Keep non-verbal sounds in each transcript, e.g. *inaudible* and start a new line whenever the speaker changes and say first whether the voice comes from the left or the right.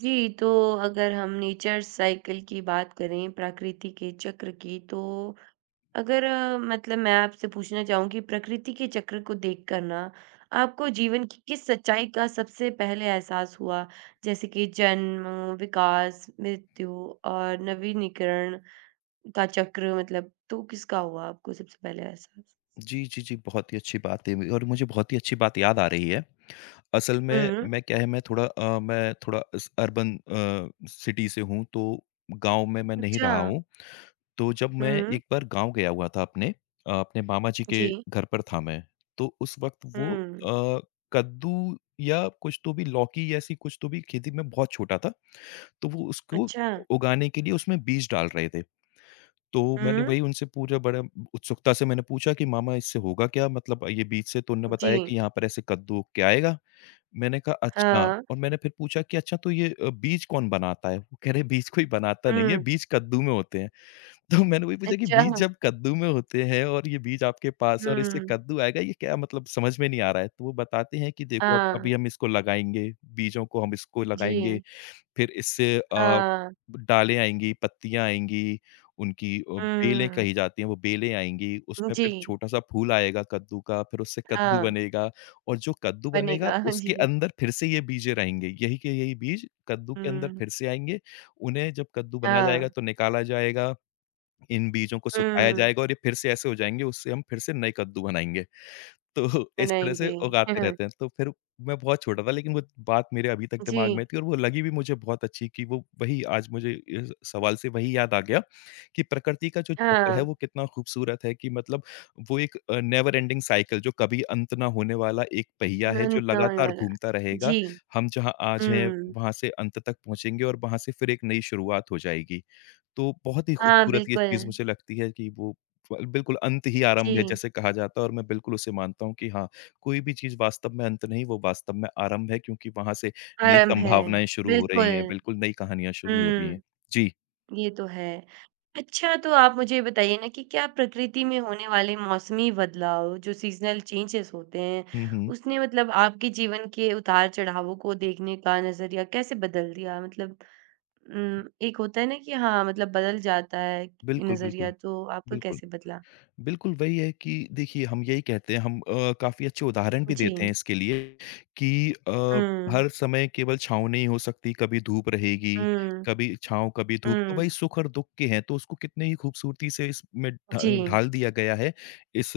right: जी, तो अगर हम नेचर साइकिल की बात करें, प्रकृति के चक्र की, तो अगर मतलब मैं आपसे पूछना चाहूँ कि प्रकृति के चक्र को देखकर ना, आपको जीवन की किस सच्चाई का सबसे पहले एहसास हुआ? जैसे कि जन्म, विकास, मृत्यु और नवीनीकरण का चक्र मतलब तो किसका हुआ आपको सबसे पहले एहसास?
left: जी, जी, जी, बहुत ही अच्छी बात है और मुझे बहुत ही अच्छी बात याद आ रही है। असल में
right: हुँ,
left: मैं क्या है मैं थोड़ा इस अर्बन सिटी से हूँ तो गाँव में मैं नहीं
right: अच्छा।
left: रहा हूँ। तो जब मैं
right: हुँ,
left: एक बार गाँव गया हुआ था अपने मामा जी
right: जी।
left: के घर पर था मैं। तो उस वक़्त वो
right: हुँ,
left: कद्दू या कुछ तो भी लौकी ऐसी कुछ तो भी खेती मैं बहुत छोटा था। तो वो उसको
right: अच्छा।
left: उगाने के लिए उसमें बीज डाल रहे थे। तो मैंने
right: हुँ,
left: वही उनसे पूरा बड़ा उत्सुकता से मैंने पूछा कि मामा इससे होगा क्या? मतलब ये बीज से तो उन्होंने बताया
right: जी,
left: कि यहाँ पर ऐसे कद्दू उग के आएगा। मैंने कहा अच्छा
right: हाँ।
left: और मैंने फिर पूछा कि अच्छा तो ये बीज कौन बनाता है? वो कह रहे बीज कोई बनाता नहीं है,
right: हुँ,
left: बीज कद्दू में होते हैं। तो मैंने वही पूछा कि
right: अच्छा।
left: बीज जब कद्दू में होते हैं और ये बीज आपके पास है और इससे
right: हुँ।
left: कद्दू आएगा ये क्या मतलब समझ में नहीं आ रहा है। तो वो बताते हैं कि देखो अब
right: हाँ,
left: अभी हम इसको लगाएँगे, बीजों को हम इसको लगाएँगे
right: जी।
left: फिर इससे
right: हाँ।
left: डालें आएँगी, पत्तियाँ आएँगी, उनकी बेलें
right: हुँ।
left: कही जाती हैं, वो बेलें आएँगी, उसमें
right: जी।
left: फिर छोटा-सा फूल आएगा कद्दू का, फिर उससे कद्दू
right: हाँ,
left: बनेगा और जो कद्दू बनेगा,
right: बनेगा। *laughs*
left: उसके
right: जी।
left: अंदर फिर से ये बीजें रहेंगे। यही के यही बीज कद्दू के अंदर
right: हुँ।
left: फिर से आएँगे। उन्हें जब कद्दू बनाया जाएगा,
right: हाँ।
left: तो निकाला जाएगा, इन बीजों को सुखाया
right: हुँ,
left: जाएगा और ये फिर से ऐसे हो जाएँगे, उससे हम फिर से नए कद्दू बनाएँगे। तो इस तरह से
right: बनाएँगे।
left: उगाते
right: *laughs*
left: रहते हैं। तो फिर मैं बहुत छोटा था लेकिन वो बात मेरे अभी तक
right: जी।
left: दिमाग में थी और वो लगी भी मुझे बहुत अच्छी कि वो वही आज मुझे इस सवाल से वही याद आ गया कि प्रकृति का जो चक्र है
right: हाँ,
left: वो कितना खूबसूरत है कि मतलब वो एक नेवर एंडिंग साइकिल जो कभी अंत ना होने वाला एक पहिया है जो
right: अंत ना होने
left: लगातार
right: वाला।
left: घूमता रहेगा।
right: जी।
left: हम जहाँ आज हैं
right: हुँ।
left: वहाँ से अंत तक पहुँचेंगे और वहाँ से फिर एक नई शुरुआत हो जाएगी। तो बहुत ही
right: हाँ,
left: खूबसूरत ये
right: बिल्कुल।
left: चीज़ मुझे लगती है कि वो ब बिल्कुल अंत ही आरंभ है
right: जी,
left: जैसे कहा जाता है और मैं बिल्कुल उसे मानता हूँ कि हाँ, कोई भी चीज़ वास्तव में अंत नहीं, वो वास्तव में आरंभ है क्योंकि वहाँ से नई
right: आरंभ है।
left: संभावनाएँ शुरू हो रही
right: बिल्कुल।
left: हैं, बिल्कुल नई कहानियाँ
right: हुँ।
left: शुरू हो रही हैं। जी।
right: ये तो है। अच्छा तो आप मुझे बताइए ना कि क्या प्रकृति में होने वाले मौसमी बदलाव जो सीज़नल चेंजेज़ होते हैं,
left: हुँ, हुँ।
right: उसने मतलब आपके जीवन के उतार-चढ़ावों को देखने का नज़रिया कैसे बदल दिया? मतलब एक होता है ना कि हाँ, मतलब बदल जाता है
left: बिल्कुल,
right: नज़रिया
left: बिल्कुल,
right: तो आपका
left: बिल्कुल।
right: कैसे बदला?
left: बिल्कुल वही है कि देखिए हम यही कहते हैं हम काफ़ी अच्छे उदाहरण भी
right: जी।
left: देते हैं इसके लिए कि
right: हुँ।
left: हर समय केवल छाँव नहीं हो सकती, कभी धूप रहेगी,
right: हुँ,
left: कभी छाँव, कभी धूप, तो
right: हुँ।
left: वही सुख और दुःख के हैं, तो उसको कितने ही खूबसूरती से इसमें ढा
right: जी।
left: ढाल दिया गया है, इस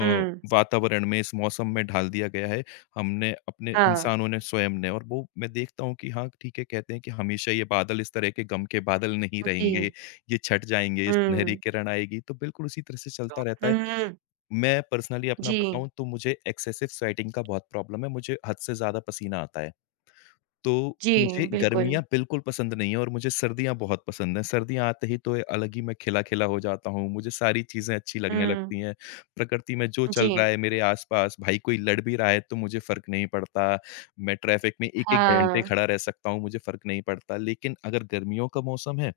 right: हुँ।
left: वातावरण में, इस मौसम में ढाल दिया गया है, हमने अपने
right: हाँ।
left: इंसानों ने, स्वयं ने और वो मैं देखता हूँ कि हाँ, ठीक है, कहते हैं कि हमेशा ये बादल इस तरह के गम के बादल नहीं
right: जी।
left: रहेंगे। ये छँट जाएँगे, सुनहरी
right: हुँ।
left: किरण आएगी, तो बिल्कुल उसी तरह से चलता रहता
right: हुँ,
left: है।
right: हुँ।
left: मैं पर्सनली अपना
right: जी।
left: बताऊँ तो मुझे एक्सेसिव स्वेटिंग का बहुत प्रॉब्लम है, मुझे हद से ज़्यादा पसीना आता है। तो
right: जी,
left: मुझे
right: बिल्कुल।
left: गर्मियाँ बिल्कुल पसंद नहीं है और मुझे सर्दियाँ बहुत पसंद हैं। सर्दियाँ आते ही तो अलग ही मैं खिला-खिला हो जाता हूँ, मुझे सारी चीज़ें अच्छी लगने
right: हुँ।
left: लगती हैं। प्रकृति में जो
right: जी।
left: चल रहा है मेरे आस-पास, भाई कोई लड़ भी रहा है तो मुझे फ़र्क नहीं पड़ता। मैं ट्रैफ़िक में 1-1 घंटे
right: हाँ,
left: खड़ा रह सकता हूँ, मुझे फ़र्क नहीं पड़ता। लेकिन अगर गर्मियों का मौसम है,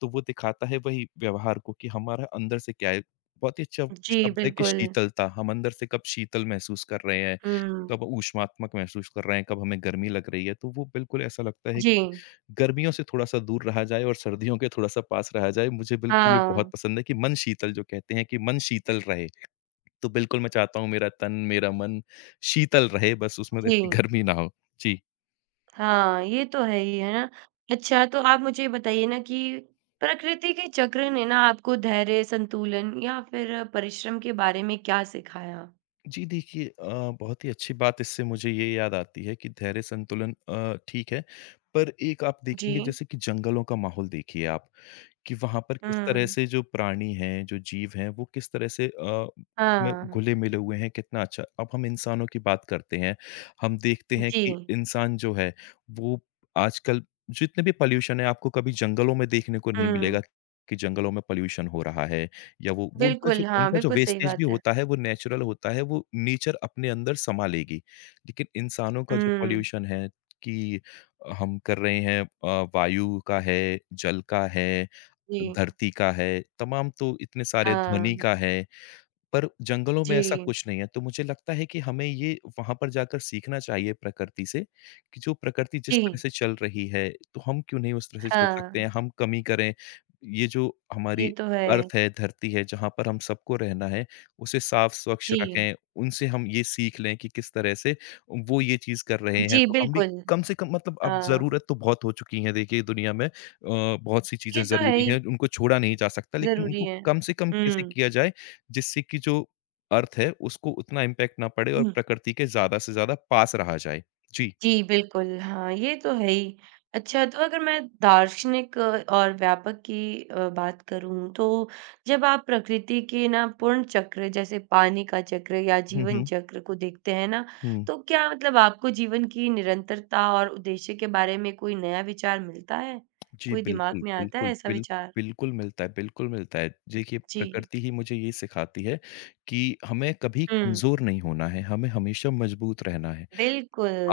left: तो वो दिखाता है वही व्यवहार को कि हमारा अंदर से क्या है। बहुत ही अच्छा
right: जी,
left: शब्द है कि
right: बिल्कुल।
left: शीतलता, हम अंदर से कब शीतल महसूस कर रहे हैं।
right: हुँ,
left: कब ऊष्मात्मक महसूस कर रहे हैं, कब हमें गर्मी लग रही है, तो वो बिल्कुल ऐसा लगता है कि
right: जी,
left: गर्मियों से थोड़ा-सा दूर रहा जाए और सर्दियों के थोड़ा-सा पास रहा जाए। मुझे बिल्कुल ये बहुत
right: हाँ,
left: पसंद है कि मन शीतल जो कहते हैं कि मन शीतल रहे। तो बिल्कुल मैं चाहता हूँ मेरा तन, मेरा मन शीतल रहे बस उसमें
right: जी,
left: वैसी गर्मी ना हो। जी।
right: हाँ, ये तो है ही, है ना? अच्छा, तो आप मुझे बताइए ना कि प्रकृति के चक्र ने ना आपको धैर्य, संतुलन या फिर परिश्रम के बारे में क्या सिखाया?
left: जी, देखिए बहुत ही अच्छी बात इससे मुझे ये याद आती है कि धैर्य संतुलन ठीक है, पर एक आप देखेंगे
right: जी,
left: जैसे कि जंगलों का माहौल देखिए आप। कि वहाँ पर किस तरह
right: हुँ,
left: से जो प्राणी हैं, जो जीव हैं, वो किस तरह से उसमें
right: हाँ,
left: घुले-मिले हुए हैं, कितना अच्छा अब हम इंसानों की बात करते हैं, हम देखते हैं कि
right: जी,
left: इंसान जो है, वो आजकल जितने भी पॉल्यूशन है, आपको कभी जंगलों में देखने को नहीं
right: हुँ,
left: मिलेगा कि जंगलों में पॉल्यूशन हो रहा है या वो उनका जो
right: बिल्कुल, हाँ,
left: उनका जो
right: बिल्कुल सही
left: वेस्टेज भी
right: बात है।
left: होता है, वो नेचुरल होता है, वो नेचर अपने अंदर समा लेगी। लेकिन इंसानों का जो
right: हुँ,
left: पॉल्यूशन है कि हम कर रहे हैं वायु का है, जल का है
right: जी,
left: धरती का है, तमाम तो इतने सारे
right: हाँ,
left: ध्वनि का है, पर जंगलों में ऐसा
right: जी,
left: कुछ नहीं है, तो मुझे लगता है कि हमें ये वहाँ पर जाकर सीखना चाहिए प्रकृति से, कि जो प्रकृति जिस
right: जी,
left: तरह से चल रही है, तो हम क्यों नहीं उस तरह से चल
right: हाँ,
left: सकते हैं? हम कमी करें, ये जो
right: ये
left: हमारी
right: तो है।
left: अर्थ है, धरती है, जहाँ पर हम सबको रहना है, उसे साफ स्वच्छ
right: जी,
left: रखें, उनसे हम ये सीख लें कि किस तरह से वो ये चीज़ कर रहे हैं,
right: जी,
left: तो हम भी
right: बिल्कुल,
left: कम से कम मतलब अब
right: हाँ।
left: ज़रूरत तो बहुत हो चुकी है देखिए दुनिया में बहुत-सी चीज़ें
right: ये तो है
left: ज़रूरी
right: ही,
left: हैं, उनको छोड़ा नहीं जा सकता, लेकिन
right: ज़रूरी
left: उनको
right: है।
left: कम से कम कैसे
right: हुँ।
left: किया जाए जिससे कि जो अर्थ है उसको उतना इम्पैक्ट ना पड़े और प्रकृति के ज़्यादा से ज़्यादा पास रहा जाए। जी।
right: जी, बिल्कुल, हाँ, ये तो है ही। अच्छा, तो अगर मैं दार्शनिक और व्यापक की बात करूँ, तो जब आप प्रकृति के ना पूर्ण चक्र, जैसे पानी का चक्र या
left: हुँ,
right: जीवन
left: हुँ,
right: चक्र को देखते हैं ना,
left: हुँ।
right: तो क्या मतलब आपको जीवन की निरंतरता और उद्देश्य के बारे में कोई नया विचार मिलता है?
left: जी,
right: कोई दिमाग
left: बिल्कुल,
right: में आता है
left: बिल्कुल,
right: ऐसा विचार?
left: बिल्कुल मिलता है, बिल्कुल मिलता है। देखिए
right: जी।
left: प्रकृति ही मुझे ये सिखाती है कि हमें कभी
right: हुँ,
left: कमज़ोर नहीं होना है, हमें हमेशा मजबूत रहना है।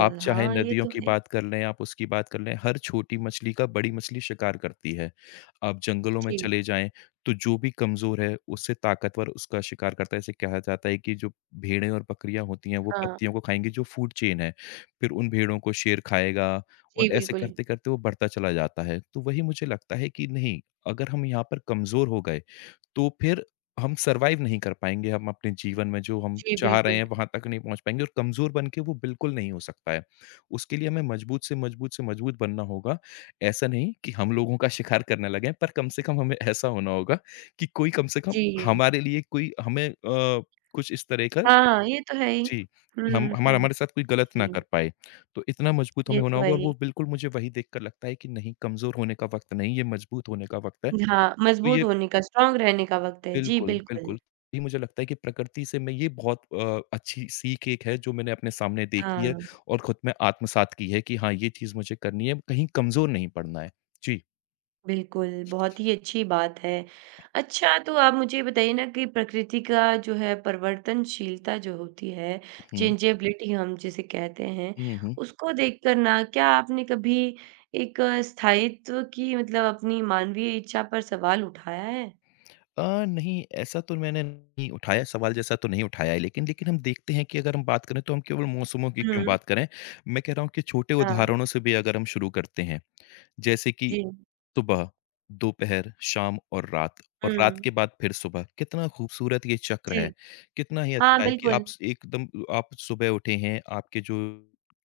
left: आप चाहे
right: हाँ, ये
left: नदियों
right: तो
left: की
right: है ही।
left: बात कर लें, आप उसकी बात कर लें, हर छोटी मछली का बड़ी मछली शिकार करती है। आप जंगलों में
right: जी,
left: चले जाएँ, तो जो भी कमज़ोर है, उससे ताकतवर उसका शिकार करता है। इसे कहा जाता है कि जो भेड़ें और बकरियाँ होती हैं, वो
right: हाँ।
left: पत्तियों को खाएँगी, जो फूड चेन है। फिर उन भेड़ों को शेर खाएगा और
right: जी,
left: ऐसे
right: बिल्कुल।
left: करते-करते वो बढ़ता चला जाता है। तो वही मुझे लगता है कि नहीं, अगर हम यहाँ पर कमज़ोर हो गए तो फिर हम सर्वाइव नहीं कर पाएँगे, हम अपने जीवन में जो हम
right: जी,
left: चाह रहे
right: बिल्कुल।
left: हैं वहाँ तक नहीं पहुँच पाएँगे और कमज़ोर बन के वो बिल्कुल नहीं हो सकता है। उसके लिए हमें मजबूत से मजबूत से मजबूत बनना होगा। ऐसा नहीं कि हम लोगों का शिकार करने लगें, पर कम से कम हमें ऐसा होना होगा कि कोई कम से कम
right: जी।
left: हमारे लिए कोई हमें कुछ इस तरह का
right: हाँ, ये तो है ही।
left: जी, कि हम
right: हुँ,
left: हमारा
right: हुँ।
left: हमारे साथ कोई गलत ना
right: जी,
left: कर पाए। तो इतना मजबूत हमें
right: ये
left: होना
right: तो है
left: होगा और वो
right: ही।
left: बिल्कुल मुझे वही देखकर लगता है कि नहीं कमज़ोर होने का वक़्त नहीं, ये मजबूत होने का वक़्त है।
right: हाँ,
left: तो
right: मज़बूत
left: ये
right: होने का, स्ट्रॉन्ग रहने का वक़्त है। जी,
left: बिल्कुल,
right: बिल्कुल।
left: बिल्कुल। ये मुझे लगता है कि प्रकृति से मैं ये बहुत अच्छी सीख एक है जो मैंने अपने सामने देखी
right: हाँ,
left: है और खुद में आत्मसात की है कि हाँ, ये चीज़ मुझे करनी है, कहीं कमज़ोर नहीं पड़ना है। जी।
right: बिल्कुल, बहुत ही अच्छी बात है। अच्छा, तो आप मुझे ये बताइए ना कि प्रकृति का जो है परिवर्तनशीलता जो होती है,
left: हुँ।
right: चेंजेबिलिटी हम जिसे कहते हैं,
left: हुँ, हुँ।
right: उसको देखकर ना क्या आपने कभी एक स्थायित्व की मतलब अपनी मानवीय इच्छा पर सवाल उठाया है?
left: नहीं ऐसा तो मैंने नहीं उठाया सवाल जैसा तो नहीं उठाया है लेकिन हम देखते हैं कि अगर हम बात करें तो हम केवल मौसमों की क्यों
right: हुँ।
left: बात करें। मैं कह रहा हूँ कि छोटे
right: हाँ,
left: उदाहरणों से भी अगर हम शुरू करते हैं, जैसे कि
right: जी।
left: सुबह, दोपहर, शाम
right: हुँ,
left: और रात के बाद फिर सुबह। कितना खूबसूरत ये चक्र
right: जी।
left: है। कितना ही
right: हाँ,
left: अच्छा है कि
right: बिल्कुल।
left: आप स एकदम आप सुबह उठे हैं, आपके जो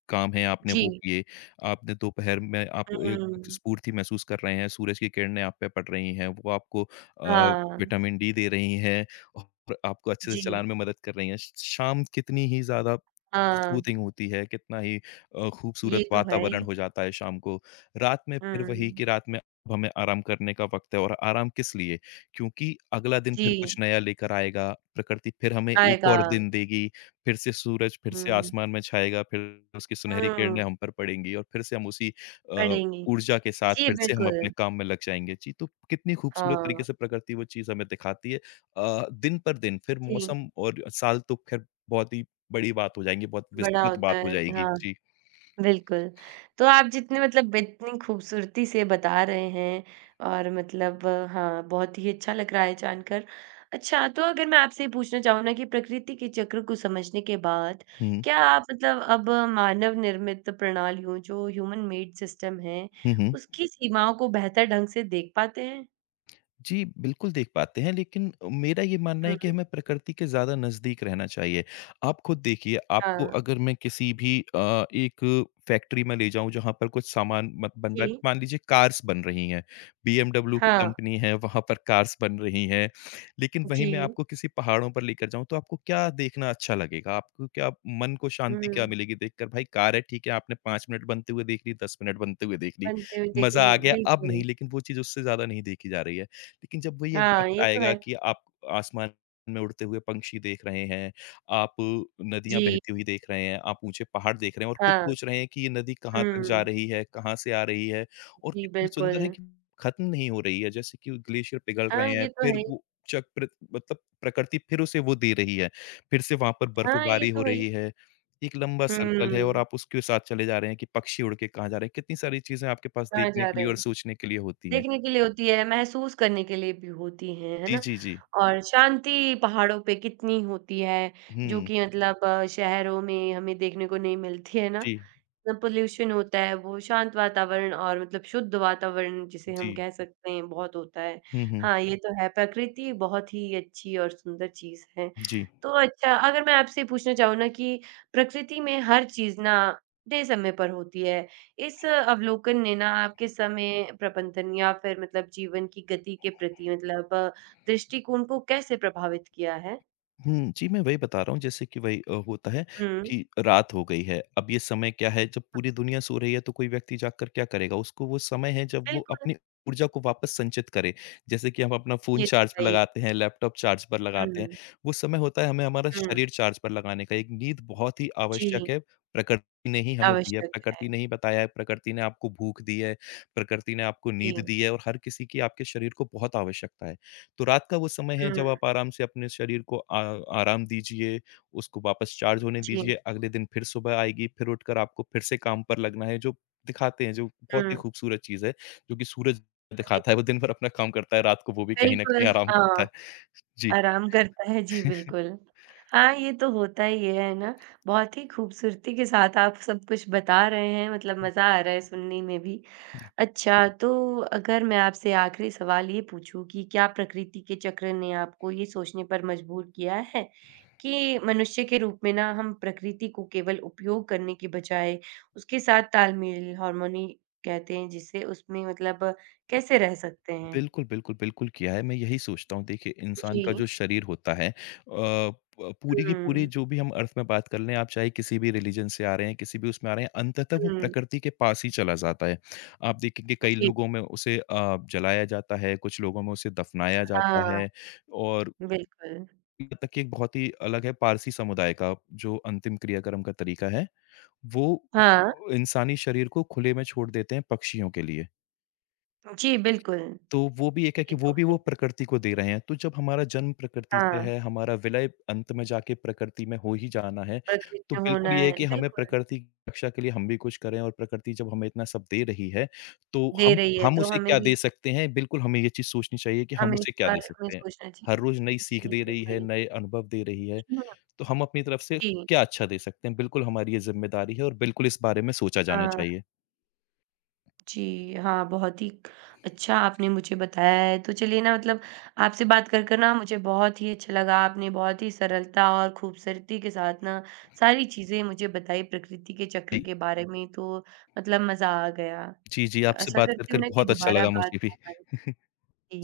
left: काम हैं आपने
right: जी।
left: वो किए, आपने दोपहर में आप एक एक
right: हुँ,
left: स्फूर्ति महसूस कर रहे हैं, सूरज की किरणें आप पे पड़ रही हैं, वो आपको
right: हाँ,
left: विटामिन डी दे रही हैं और आपको अच्छे से
right: जी,
left: चलाने में मदद कर रही हैं। श शाम कितनी ही ज़्यादा
right: हाँ,
left: सूथिंग होती है, कितना ही खूबसूरत
right: ये तो है
left: वातावरण
right: ही।
left: हो जाता है शाम को। रात में फिर वही
right: हुँ,
left: कि रात में अब हमें आराम करने का वक़्त है और आराम किस लिए? क्योंकि अगला दिन फिर
right: जी,
left: कुछ नया लेकर आएगा, प्रकृति फिर हमें एक
right: आएगा।
left: और दिन देगी, फिर से सूरज फिर से
right: हुँ,
left: आसमान में छाएगा, फिर उसकी सुनहरी किरणें
right: हुँ,
left: हम पर पड़ेंगी और फिर से हम उसी अ,
right: पढ़ेंगे।
left: ऊर्जा के साथ
right: जी,
left: फिर से हम अपने
right: बिल्कुल।
left: काम में लग जाएँगे। जी, तो कितनी खूबसूरत तरीके
right: हाँ,
left: से प्रकृति वो चीज़ हमें दिखाती है दिन पर दिन, फिर
right: जी,
left: मौसम और साल तो ख़ैर बहुत ही बड़ी बात हो जाएँगी, बहुत
right: बड़ा
left: विस्तृत बात
right: होता
left: हो
right: है।
left: जाएगी।
right: हाँ।
left: जी।
right: बिल्कुल। तो आप जितने मतलब इतनी खूबसूरती से बता रहे हैं और मतलब हाँ, बहुत ही अच्छा लग रहा है जानकर। अच्छा, तो अगर मैं आपसे ये पूछना चाहूँ ना कि प्रकृति के चक्र को समझने के बाद,
left: हुँ,
right: क्या आप मतलब अब मानव निर्मित प्रणालियों जो ह्यूमन मेड सिस्टम है,
left: हुँ, हुँ।
right: उसकी सीमाओं को बेहतर ढंग से देख पाते हैं?
left: जी, बिल्कुल देख पाते हैं, लेकिन मेरा ये मानना है
right: हुँ,
left: कि हमें प्रकृति के ज़्यादा नज़दीक रहना चाहिए। आप खुद देखिए, आपको
right: हाँ।
left: अगर मैं किसी भी एक फैक्ट्री में ले जाऊँ जहाँ पर कुछ सामान मत बन रहा
right: जी।
left: है, मान लीजिए कार्स बन रही हैं, बीएमडब्ल्यू की
right: हाँ,
left: कंपनी है, वहाँ पर कार्स बन रही हैं। लेकिन वहीं मैं
right: जी।
left: आपको किसी पहाड़ों पर लेकर जाऊँ, तो आपको क्या देखना अच्छा लगेगा? आपको क्या मन को शांति क्या
right: हुँ,
left: मिलेगी देखकर? भाई कार है, ठीक है, आपने 5 मिनट बनते हुए देख ली, 10 मिनट बनते हुए देख ली,
right: बनते हुए देख
left: मज़ा आ
right: लिए,
left: गया, अब नहीं,
right: बिल्कुल।
left: लेकिन वो चीज़ उससे ज़्यादा नहीं देखी जा रही है। लेकिन जब वही एक
right: हाँ,
left: वक़्त
right: ये तो
left: आएगा
right: है।
left: कि आप आसमान में उड़ते हुए पंक्षी देख रहे हैं, आप नदियाँ
right: जी,
left: बहती हुई देख रहे हैं, आप ऊँचे पहाड़ देख रहे हैं और खुद
right: हाँ।
left: सोच रहे हैं कि ये नदी कहाँ तक जा
right: हुँ।
left: रही है, कहाँ से आ रही है और
right: जी,
left: कितनी सुंदर
right: बिल्कुल।
left: है कि खत्म नहीं हो रही है, जैसे कि ग्लेशियर पिघल
right: हाँ,
left: रहे हैं,
right: ये तो
left: फिर
right: है ही।
left: वो चक्र मतलब प्रकृति फिर उसे वो दे रही है, फिर से वहाँ पर
right: हाँ, ये
left: बर्फबारी हो
right: तो है ही।
left: रही है, एक लंबा सर्कल है और
right: हुँ,
left: आप उसके साथ चले जा रहे हैं कि पक्षी उड़ के कहाँ जा रहे हैं, कितनी सारी चीज़ें आपके पास
right: कहाँ
left: देखने
right: जा
left: के लिए
right: रहे
left: और
right: हैं।
left: सोचने के लिए होती हैं।
right: देखने के लिए होती है, महसूस करने के लिए भी होती हैं, है
left: जी,
right: ना?
left: जी, जी।
right: और शांति पहाड़ों पे कितनी होती है, जो
left: हुँ।
right: कि मतलब शहरों में हमें देखने को नहीं मिलती है ना?
left: जी,
right: ना पोल्यूशन होता है, वो शांत वातावरण और मतलब शुद्ध वातावरण जिसे हम
left: जी।
right: कह सकते हैं, बहुत होता है।
left: हुँ, हुँ।
right: हाँ, ये तो है, प्रकृति बहुत ही अच्छी और सुंदर चीज़ है।
left: जी।
right: तो अच्छा, अगर मैं आपसे पूछना चाहूँ ना कि प्रकृति में हर चीज़ ना अपने समय पर होती है। इस अवलोकन ने ना आपके समय प्रबंधन या फिर मतलब जीवन की गति के प्रति मतलब दृष्टिकोण को कैसे प्रभावित किया है?
left: हुँ, जी, मैं वही बता रहा हूँ जैसे कि होता है
right: हुँ,
left: कि रात हो गई है। अब ये समय क्या है जब
right: हुँ,
left: पूरी दुनिया सो रही है तो कोई व्यक्ति जागकर क्या करेगा? उसको वो समय है जब वो
right: बिल्कुल,
left: अपनी ऊर्जा को वापस संचित करे। जैसे कि हम अपना फ़ोन
right: ये
left: चार्ज
right: तो
left: पर
right: है ही।
left: लगाते हैं, लैपटॉप चार्ज पर लगाते हैं।
right: हुँ,
left: वो समय होता है हमें हमारा
right: हुँ,
left: शरीर चार्ज पर लगाने का। एक नींद बहुत ही आवश्यक
right: जी,
left: है। प्रकृति ने ही हमें दी है,
right: आवश्यक है।
left: प्रकृति ने ही बताया है, प्रकृति ने आपको भूख दी है, प्रकृति ने आपको नींद
right: जी।
left: दी है और हर किसी की आपके शरीर को बहुत आवश्यकता है। तो रात का वो समय है
right: हुँ,
left: जब आप आराम से अपने शरीर को आ आराम दीजिए, उसको वापस चार्ज होने
right: जी,
left: दीजिए, अगले दिन फिर सुबह आएगी, फिर उठकर आपको फिर से काम पर लगना है, जो दिखाते हैं, जो बहुत
right: हुँ,
left: ही खूबसूरत चीज़ है, जो कि सूरज
right: जी।
left: दिखाता है, वो दिन भर अपना काम करता है, रात को वो भी कहीं न कहीं
right: बिल्कुल,
left: आराम करता है।
right: हाँ।
left: जी।
right: आराम करता है, जी
left: *laughs*
right: बिल्कुल। हाँ, ये तो होता ही है ना? बहुत ही खूबसूरती के साथ आप सब कुछ बता रहे हैं, मतलब मज़ा आ रहा है सुनने में भी।
left: जी
right: अच्छा, तो अगर मैं आपसे आखिरी सवाल ये पूछूँ कि क्या प्रकृति के चक्र ने आपको ये सोचने पर मजबूर किया है कि मनुष्य के रूप में ना हम प्रकृति को केवल उपयोग करने के बजाय उसके साथ तालमेल, हार्मनी कहते हैं जिसे, उसमें मतलब कैसे रह सकते हैं?
left: बिल्कुल, बिल्कुल, बिल्कुल किया है। मैं यही सोचता हूँ देखिए इंसान
right: जी।
left: का जो शरीर होता है प पूरी की पूरी
right: हुँ,
left: जो भी हम अर्थ में बात कर लें, आप चाहे किसी भी रिलिजन से आ रहे हैं, किसी भी उसमें आ रहे हैं, अंततः वो
right: हुँ,
left: प्रकृति के पास ही चला जाता है। आप देखेंगे कई
right: जी।
left: लोगों में उसे जलाया जाता है, कुछ लोगों में उसे दफनाया जाता
right: हाँ,
left: है और
right: बिल्कुल।
left: यहाँ तक कि एक बहुत ही अलग है पारसी समुदाय का जो अंतिम क्रियाक्रम का तरीका है, वो
right: हाँ,
left: इंसानी शरीर को खुले में छोड़ देते हैं पक्षियों के लिए।
right: जी बिल्कुल,
left: तो वो भी एक है कि
right: ये
left: वो
right: तो
left: भी
right: है
left: वो
right: ही।
left: प्रकृति को दे रहे हैं। तो जब हमारा जन्म प्रकृति से
right: हाँ,
left: है, हमारा विलय अंत में जाके प्रकृति में हो ही जाना है, तो
right: प्रकृति होना
left: बिल्कुल ये है
right: है,
left: कि हमें
right: बिल्कुल,
left: प्रकृति की रक्षा के लिए हम भी कुछ करें और प्रकृति जब हमें इतना सब दे रही है, तो
right: दे
left: हम
right: रही है
left: हम
right: तो
left: उसे
right: हमें
left: क्या
right: भी
left: दे सकते हैं? बिल्कुल हमें ये चीज़ सोचनी चाहिए कि हम
right: हमें इस
left: उसे क्या दे
right: बारे में
left: सकते हैं।
right: सोचना
left: हर
right: चाहिए।
left: रोज़ नई सीख
right: जी,
left: दे रही है,
right: बिल्कुल।
left: नए अनुभव दे रही है,
right: हुँ,
left: तो हम अपनी तरफ से
right: जी,
left: क्या अच्छा दे सकते हैं? बिल्कुल हमारी ये ज़िम्मेदारी है और बिल्कुल इस बारे में सोचा जाना
right: हाँ।
left: चाहिए।
right: जी, हाँ, बहुत ही अच्छा आपने मुझे बताया है। तो चलिए ना मतलब आपसे बात कर ना मुझे बहुत ही अच्छा लगा। आपने बहुत ही सरलता और खूबसूरती के साथ ना सारी चीज़ें मुझे बताई प्रकृति के चक्र
left: जी।
right: के बारे में, तो मतलब मज़ा आ गया।
left: जी, जी, आपसे
right: आशा
left: बात कर
right: करती
left: कर
right: हूँ ना कि
left: बहुत अच्छा
right: दोबारा
left: लगा
right: बात
left: मुझे भी।
right: हो हमारी
left: *laughs*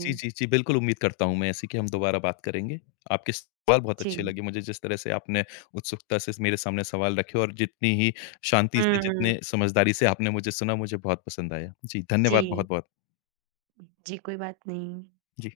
left: जी, जी, जी। बिल्कुल उम्मीद करता हूँ मैं ऐसी कि हम दोबारा बात करेंगे। आपके सवाल बहुत
right: जी।
left: अच्छे लगे मुझे जिस तरह से आपने उत्सुकता से मेरे सामने सवाल रखे और जितनी ही शांति से,
right: हुँ,
left: जितने समझदारी से आपने मुझे सुना, मुझे बहुत पसंद आया। जी, धन्यवाद
right: जी।
left: बहुत-बहुत।
right: जी, कोई बात नहीं।
left: जी।